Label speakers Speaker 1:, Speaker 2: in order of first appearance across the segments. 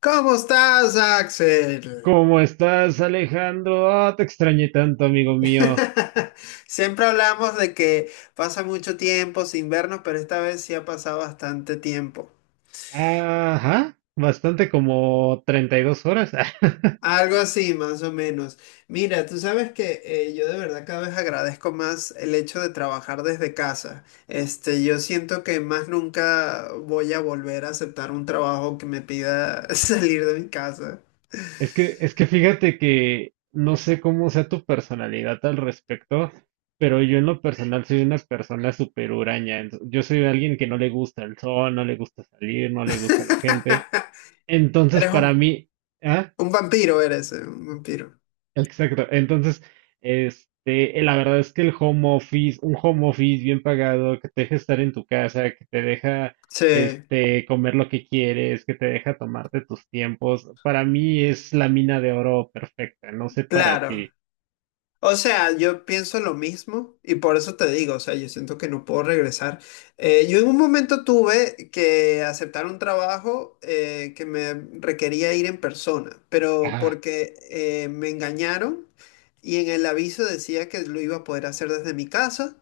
Speaker 1: ¿Cómo estás, Axel?
Speaker 2: ¿Cómo estás, Alejandro? Te extrañé tanto, amigo mío.
Speaker 1: Siempre hablamos de que pasa mucho tiempo sin vernos, pero esta vez sí ha pasado bastante tiempo.
Speaker 2: Ajá, bastante como 32 horas.
Speaker 1: Algo así, más o menos. Mira, tú sabes que yo de verdad cada vez agradezco más el hecho de trabajar desde casa. Este, yo siento que más nunca voy a volver a aceptar un trabajo que me pida salir de mi casa.
Speaker 2: Es que fíjate que no sé cómo sea tu personalidad al respecto, pero yo en lo personal soy una persona súper huraña. Yo soy alguien que no le gusta el sol, no le gusta salir, no le gusta la gente. Entonces,
Speaker 1: Eres
Speaker 2: para
Speaker 1: un,
Speaker 2: mí, ¿ah?
Speaker 1: un vampiro, eres un vampiro.
Speaker 2: Exacto. Entonces, la verdad es que el home office, un home office bien pagado, que te deja estar en tu casa, que te deja,
Speaker 1: Sí,
Speaker 2: comer lo que quieres, que te deja tomarte tus tiempos, para mí es la mina de oro perfecta. No sé para
Speaker 1: claro.
Speaker 2: ti.
Speaker 1: O sea, yo pienso lo mismo y por eso te digo, o sea, yo siento que no puedo regresar. Yo en un momento tuve que aceptar un trabajo que me requería ir en persona, pero
Speaker 2: Ajá,
Speaker 1: porque me engañaron y en el aviso decía que lo iba a poder hacer desde mi casa.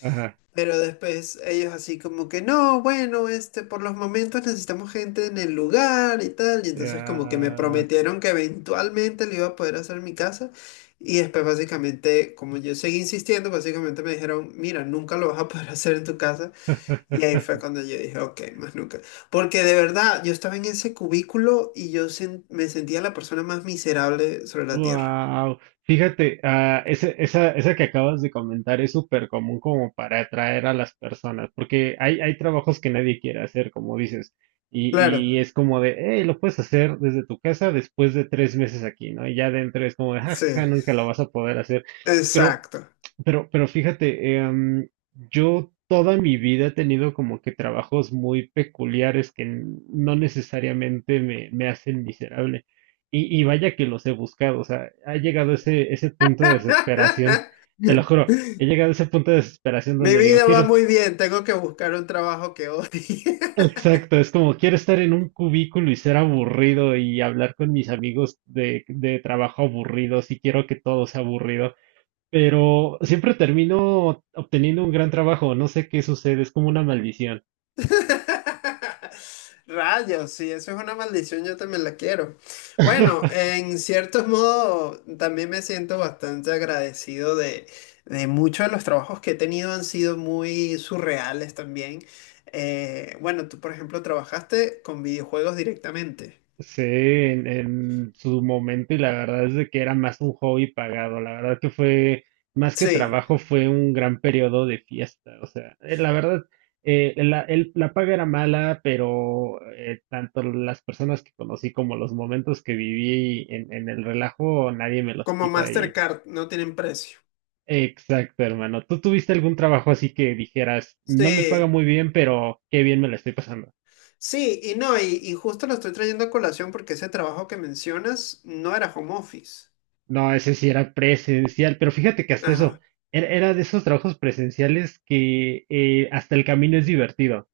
Speaker 2: ajá,
Speaker 1: Pero después ellos así como que no, bueno, este, por los momentos necesitamos gente en el lugar y tal. Y entonces como que me
Speaker 2: ah.
Speaker 1: prometieron que eventualmente le iba a poder hacer mi casa. Y después básicamente, como yo seguí insistiendo, básicamente me dijeron, mira, nunca lo vas a poder hacer en tu casa. Y ahí fue cuando yo dije, ok, más nunca. Porque de verdad, yo estaba en ese cubículo y yo me sentía la persona más miserable sobre la tierra.
Speaker 2: Wow, fíjate, esa que acabas de comentar es súper común como para atraer a las personas, porque hay trabajos que nadie quiere hacer, como dices,
Speaker 1: Claro,
Speaker 2: y es como de, hey, lo puedes hacer desde tu casa después de 3 meses aquí, ¿no? Y ya dentro es como de,
Speaker 1: sí,
Speaker 2: jaja, nunca lo vas a poder hacer. Pero,
Speaker 1: exacto.
Speaker 2: pero fíjate, yo toda mi vida he tenido como que trabajos muy peculiares que no necesariamente me hacen miserable. Y vaya que los he buscado, o sea, ha llegado ese punto de desesperación, te lo juro, he llegado a ese punto de desesperación
Speaker 1: Mi
Speaker 2: donde digo,
Speaker 1: vida
Speaker 2: quiero,
Speaker 1: va muy bien, tengo que buscar un trabajo que odie.
Speaker 2: exacto, es como quiero estar en un cubículo y ser aburrido y hablar con mis amigos de trabajo aburridos y quiero que todo sea aburrido, pero siempre termino obteniendo un gran trabajo, no sé qué sucede, es como una maldición.
Speaker 1: Rayos, sí, eso es una maldición, yo también la quiero. Bueno, en cierto modo, también me siento bastante agradecido de muchos de los trabajos que he tenido han sido muy surreales también. Bueno, tú, por ejemplo, trabajaste con videojuegos directamente.
Speaker 2: Sí, en su momento y la verdad es de que era más un hobby pagado, la verdad que fue más que
Speaker 1: Sí,
Speaker 2: trabajo, fue un gran periodo de fiesta, o sea, la verdad, la paga era mala, pero tanto las personas que conocí como los momentos que viví en el relajo, nadie me los
Speaker 1: como
Speaker 2: quita y...
Speaker 1: Mastercard, no tienen precio.
Speaker 2: Exacto, hermano. ¿Tú tuviste algún trabajo así que dijeras, no me paga
Speaker 1: Sí,
Speaker 2: muy bien, pero qué bien me la estoy pasando?
Speaker 1: sí, y no, y justo lo estoy trayendo a colación porque ese trabajo que mencionas no era home office.
Speaker 2: No, ese sí era presencial, pero fíjate que hasta
Speaker 1: Ajá,
Speaker 2: eso, era de esos trabajos presenciales que hasta el camino es divertido.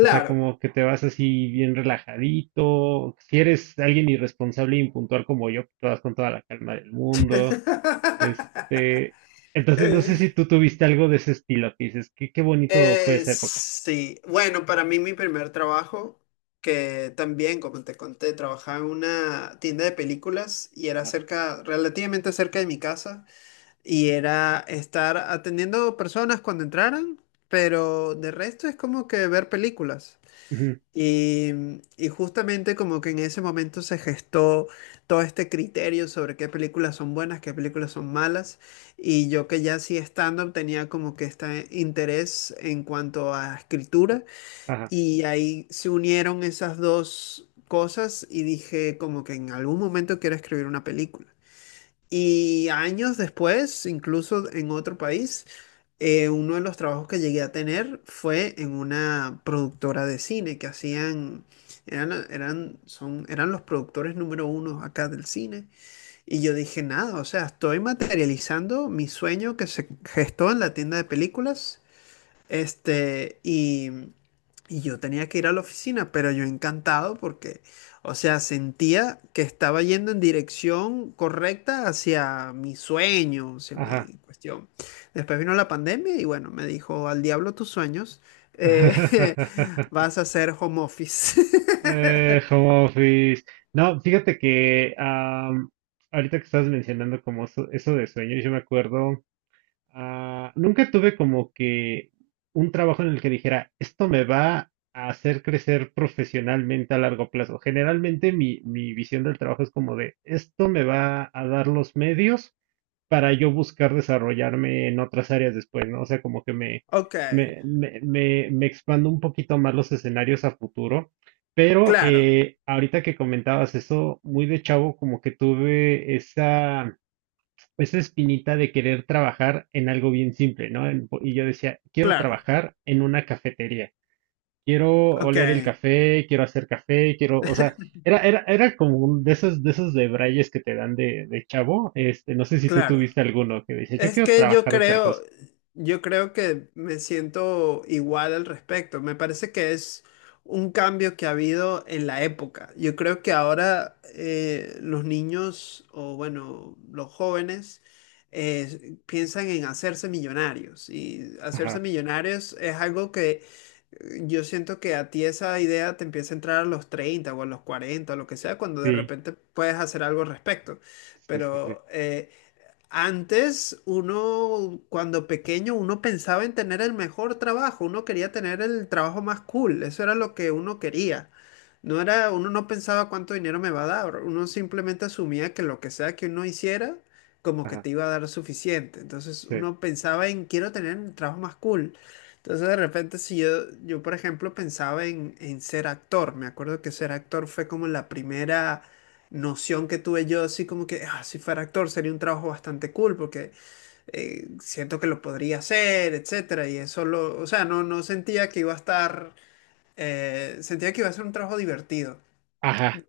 Speaker 2: O sea, como que te vas así bien relajadito. Si eres alguien irresponsable e impuntual como yo, te vas con toda la calma del mundo. Este, entonces no sé si tú tuviste algo de ese estilo que dices, qué bonito fue esa época.
Speaker 1: Sí, bueno, para mí mi primer trabajo, que también, como te conté, trabajaba en una tienda de películas y era
Speaker 2: Ajá.
Speaker 1: cerca, relativamente cerca de mi casa, y era estar atendiendo personas cuando entraran, pero de resto es como que ver películas.
Speaker 2: Ujú,
Speaker 1: Y, y justamente como que en ese momento se gestó todo este criterio sobre qué películas son buenas, qué películas son malas, y yo que ya hacía stand-up tenía como que este interés en cuanto a escritura,
Speaker 2: ajá,
Speaker 1: y ahí se unieron esas dos cosas y dije como que en algún momento quiero escribir una película. Y años después, incluso en otro país, uno de los trabajos que llegué a tener fue en una productora de cine que hacían, eran los productores número uno acá del cine. Y yo dije, nada, o sea, estoy materializando mi sueño que se gestó en la tienda de películas, este, y yo tenía que ir a la oficina, pero yo encantado porque, o sea, sentía que estaba yendo en dirección correcta hacia mi sueño, hacia
Speaker 2: ajá.
Speaker 1: mi cuestión. Después vino la pandemia y bueno, me dijo, al diablo tus sueños, eh, vas a hacer home office.
Speaker 2: Home office. No, fíjate que ahorita que estabas mencionando como eso de sueños, yo me acuerdo, ah, nunca tuve como que un trabajo en el que dijera, esto me va a hacer crecer profesionalmente a largo plazo. Generalmente mi visión del trabajo es como de, esto me va a dar los medios para yo buscar desarrollarme en otras áreas después, ¿no? O sea, como que
Speaker 1: Ok,
Speaker 2: me expando un poquito más los escenarios a futuro. Pero
Speaker 1: claro,
Speaker 2: ahorita que comentabas eso, muy de chavo, como que tuve esa espinita de querer trabajar en algo bien simple, ¿no? Y yo decía, quiero
Speaker 1: claro,
Speaker 2: trabajar en una cafetería, quiero
Speaker 1: ok,
Speaker 2: oler el café, quiero hacer café, quiero, o sea, era como un de esos debrayes que te dan de chavo. Este, no sé si tú
Speaker 1: claro.
Speaker 2: tuviste alguno que dice, yo
Speaker 1: Es
Speaker 2: quiero
Speaker 1: que
Speaker 2: trabajar de tal cosa.
Speaker 1: yo creo que me siento igual al respecto. Me parece que es un cambio que ha habido en la época. Yo creo que ahora los niños o bueno, los jóvenes piensan en hacerse millonarios, y hacerse
Speaker 2: Ajá,
Speaker 1: millonarios es algo que yo siento que a ti esa idea te empieza a entrar a los 30 o a los 40 o lo que sea, cuando de
Speaker 2: sí,
Speaker 1: repente puedes hacer algo al respecto.
Speaker 2: sí, sí, sí,
Speaker 1: Pero antes, uno, cuando pequeño, uno pensaba en tener el mejor trabajo, uno quería tener el trabajo más cool, eso era lo que uno quería. No era, uno no pensaba cuánto dinero me va a dar, uno simplemente asumía que lo que sea que uno hiciera, como que
Speaker 2: ajá,
Speaker 1: te iba a dar suficiente. Entonces
Speaker 2: sí,
Speaker 1: uno pensaba en quiero tener el trabajo más cool. Entonces de repente si yo, yo por ejemplo pensaba en ser actor, me acuerdo que ser actor fue como la primera noción que tuve yo, así como que "Ah, si fuera actor sería un trabajo bastante cool porque siento que lo podría hacer, etcétera". Y eso lo, o sea, no, no sentía que iba a estar, sentía que iba a ser un trabajo divertido,
Speaker 2: ajá,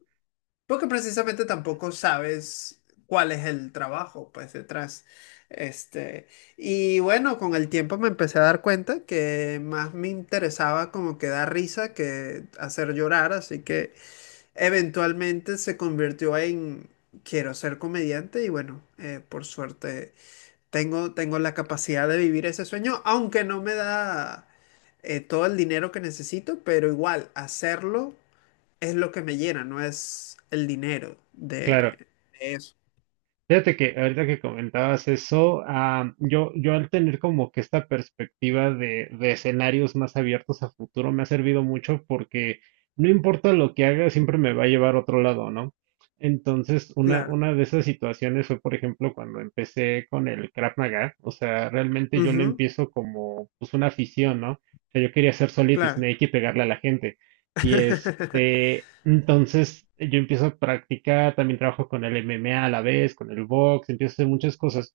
Speaker 1: porque precisamente tampoco sabes cuál es el trabajo, pues detrás. Este, y bueno, con el tiempo me empecé a dar cuenta que más me interesaba como que dar risa que hacer llorar, así que eventualmente se convirtió en quiero ser comediante. Y bueno, por suerte tengo la capacidad de vivir ese sueño, aunque no me da todo el dinero que necesito, pero igual hacerlo es lo que me llena, no es el dinero
Speaker 2: claro.
Speaker 1: de eso.
Speaker 2: Fíjate que ahorita que comentabas eso, ah, yo al tener como que esta perspectiva de escenarios más abiertos a futuro me ha servido mucho porque no importa lo que haga, siempre me va a llevar a otro lado, ¿no? Entonces,
Speaker 1: Claro.
Speaker 2: una de esas situaciones fue, por ejemplo, cuando empecé con el Krav Maga, o sea, realmente yo lo
Speaker 1: Ujú,
Speaker 2: empiezo como pues una afición, ¿no? O sea, yo quería ser Solid
Speaker 1: claro.
Speaker 2: Snake y pegarle a la gente. Y este, entonces yo empiezo a practicar, también trabajo con el MMA a la vez, con el box, empiezo a hacer muchas cosas.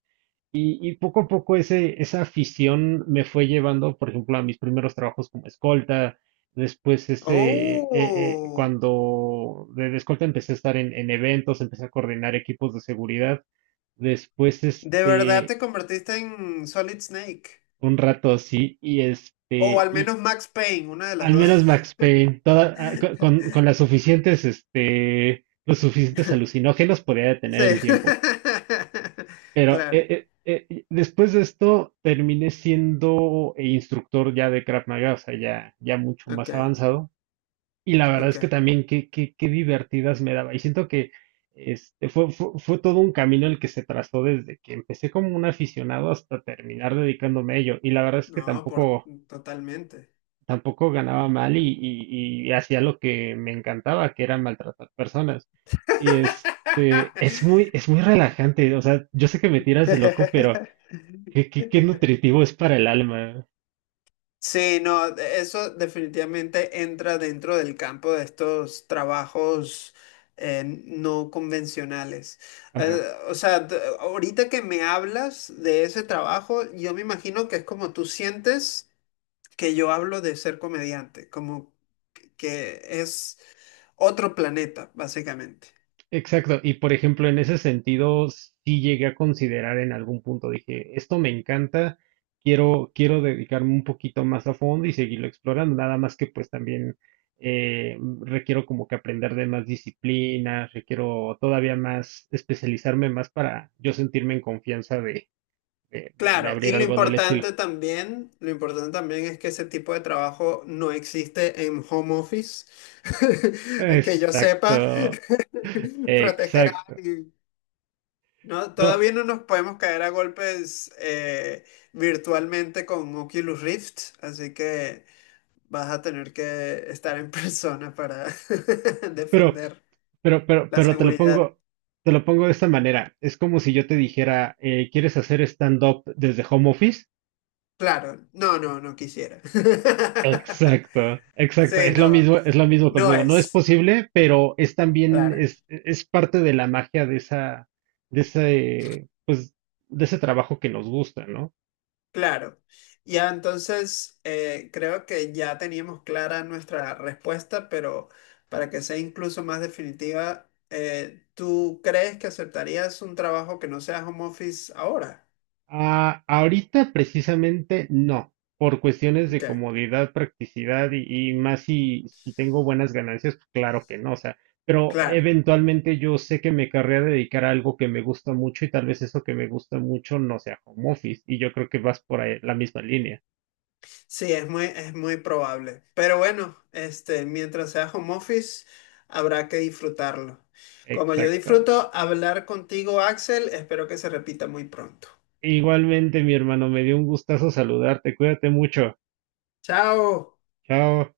Speaker 2: Y poco a poco esa afición me fue llevando, por ejemplo, a mis primeros trabajos como escolta. Después
Speaker 1: Oh,
Speaker 2: cuando de escolta empecé a estar en eventos, empecé a coordinar equipos de seguridad. Después,
Speaker 1: de verdad
Speaker 2: este,
Speaker 1: te convertiste en Solid Snake.
Speaker 2: un rato así, y
Speaker 1: O
Speaker 2: este,
Speaker 1: al
Speaker 2: y
Speaker 1: menos Max Payne, una de las
Speaker 2: al
Speaker 1: dos.
Speaker 2: menos Max Payne, con las suficientes, este, los suficientes alucinógenos podía detener
Speaker 1: Sí.
Speaker 2: el tiempo. Pero
Speaker 1: Claro.
Speaker 2: después de esto terminé siendo instructor ya de Krav Maga, o sea, ya mucho
Speaker 1: Ok,
Speaker 2: más avanzado. Y la verdad
Speaker 1: ok.
Speaker 2: es que también qué divertidas me daba. Y siento que fue todo un camino el que se trazó desde que empecé como un aficionado hasta terminar dedicándome a ello. Y la verdad es que
Speaker 1: No, por totalmente.
Speaker 2: tampoco ganaba mal y hacía lo que me encantaba, que era maltratar personas. Y este, es muy relajante, o sea, yo sé que me tiras de loco, pero qué nutritivo es para el alma.
Speaker 1: Sí, no, eso definitivamente entra dentro del campo de estos trabajos no convencionales. Eh,
Speaker 2: Ajá.
Speaker 1: o sea, ahorita que me hablas de ese trabajo, yo me imagino que es como tú sientes que yo hablo de ser comediante, como que es... otro planeta, básicamente.
Speaker 2: Exacto, y por ejemplo, en ese sentido, sí llegué a considerar en algún punto, dije, esto me encanta, quiero dedicarme un poquito más a fondo y seguirlo explorando, nada más que pues también requiero como que aprender de más disciplinas, requiero todavía más especializarme más para yo sentirme en confianza de
Speaker 1: Claro, y
Speaker 2: abrir algo del estilo.
Speaker 1: lo importante también es que ese tipo de trabajo no existe en home office, que yo sepa,
Speaker 2: Exacto,
Speaker 1: proteger a
Speaker 2: exacto.
Speaker 1: alguien. No,
Speaker 2: No,
Speaker 1: todavía no nos podemos caer a golpes virtualmente con Oculus Rift, así que vas a tener que estar en persona para
Speaker 2: pero
Speaker 1: defender
Speaker 2: Pero, pero,
Speaker 1: la
Speaker 2: pero
Speaker 1: seguridad.
Speaker 2: te lo pongo de esta manera. Es como si yo te dijera, ¿quieres hacer stand-up desde home office?
Speaker 1: Claro, no, no, no quisiera.
Speaker 2: Exacto, exacto.
Speaker 1: Sí, no.
Speaker 2: Es lo mismo
Speaker 1: No
Speaker 2: conmigo. No es
Speaker 1: es
Speaker 2: posible, pero es también,
Speaker 1: clara,
Speaker 2: es parte de la magia de esa, de ese, pues, de ese trabajo que nos gusta, ¿no?
Speaker 1: claro. Ya entonces creo que ya teníamos clara nuestra respuesta, pero para que sea incluso más definitiva, ¿tú crees que aceptarías un trabajo que no sea home office ahora?
Speaker 2: Ah, ahorita precisamente no, por cuestiones de
Speaker 1: Ok,
Speaker 2: comodidad, practicidad y más si, si tengo buenas ganancias, pues claro que no, o sea, pero
Speaker 1: claro.
Speaker 2: eventualmente yo sé que me querría dedicar a algo que me gusta mucho y tal vez eso que me gusta mucho no sea home office y yo creo que vas por ahí, la misma línea.
Speaker 1: Sí, es es muy probable. Pero bueno, este, mientras sea home office, habrá que disfrutarlo. Como yo
Speaker 2: Exacto.
Speaker 1: disfruto hablar contigo, Axel, espero que se repita muy pronto.
Speaker 2: Igualmente, mi hermano, me dio un gustazo saludarte, cuídate mucho.
Speaker 1: Chao.
Speaker 2: Chao.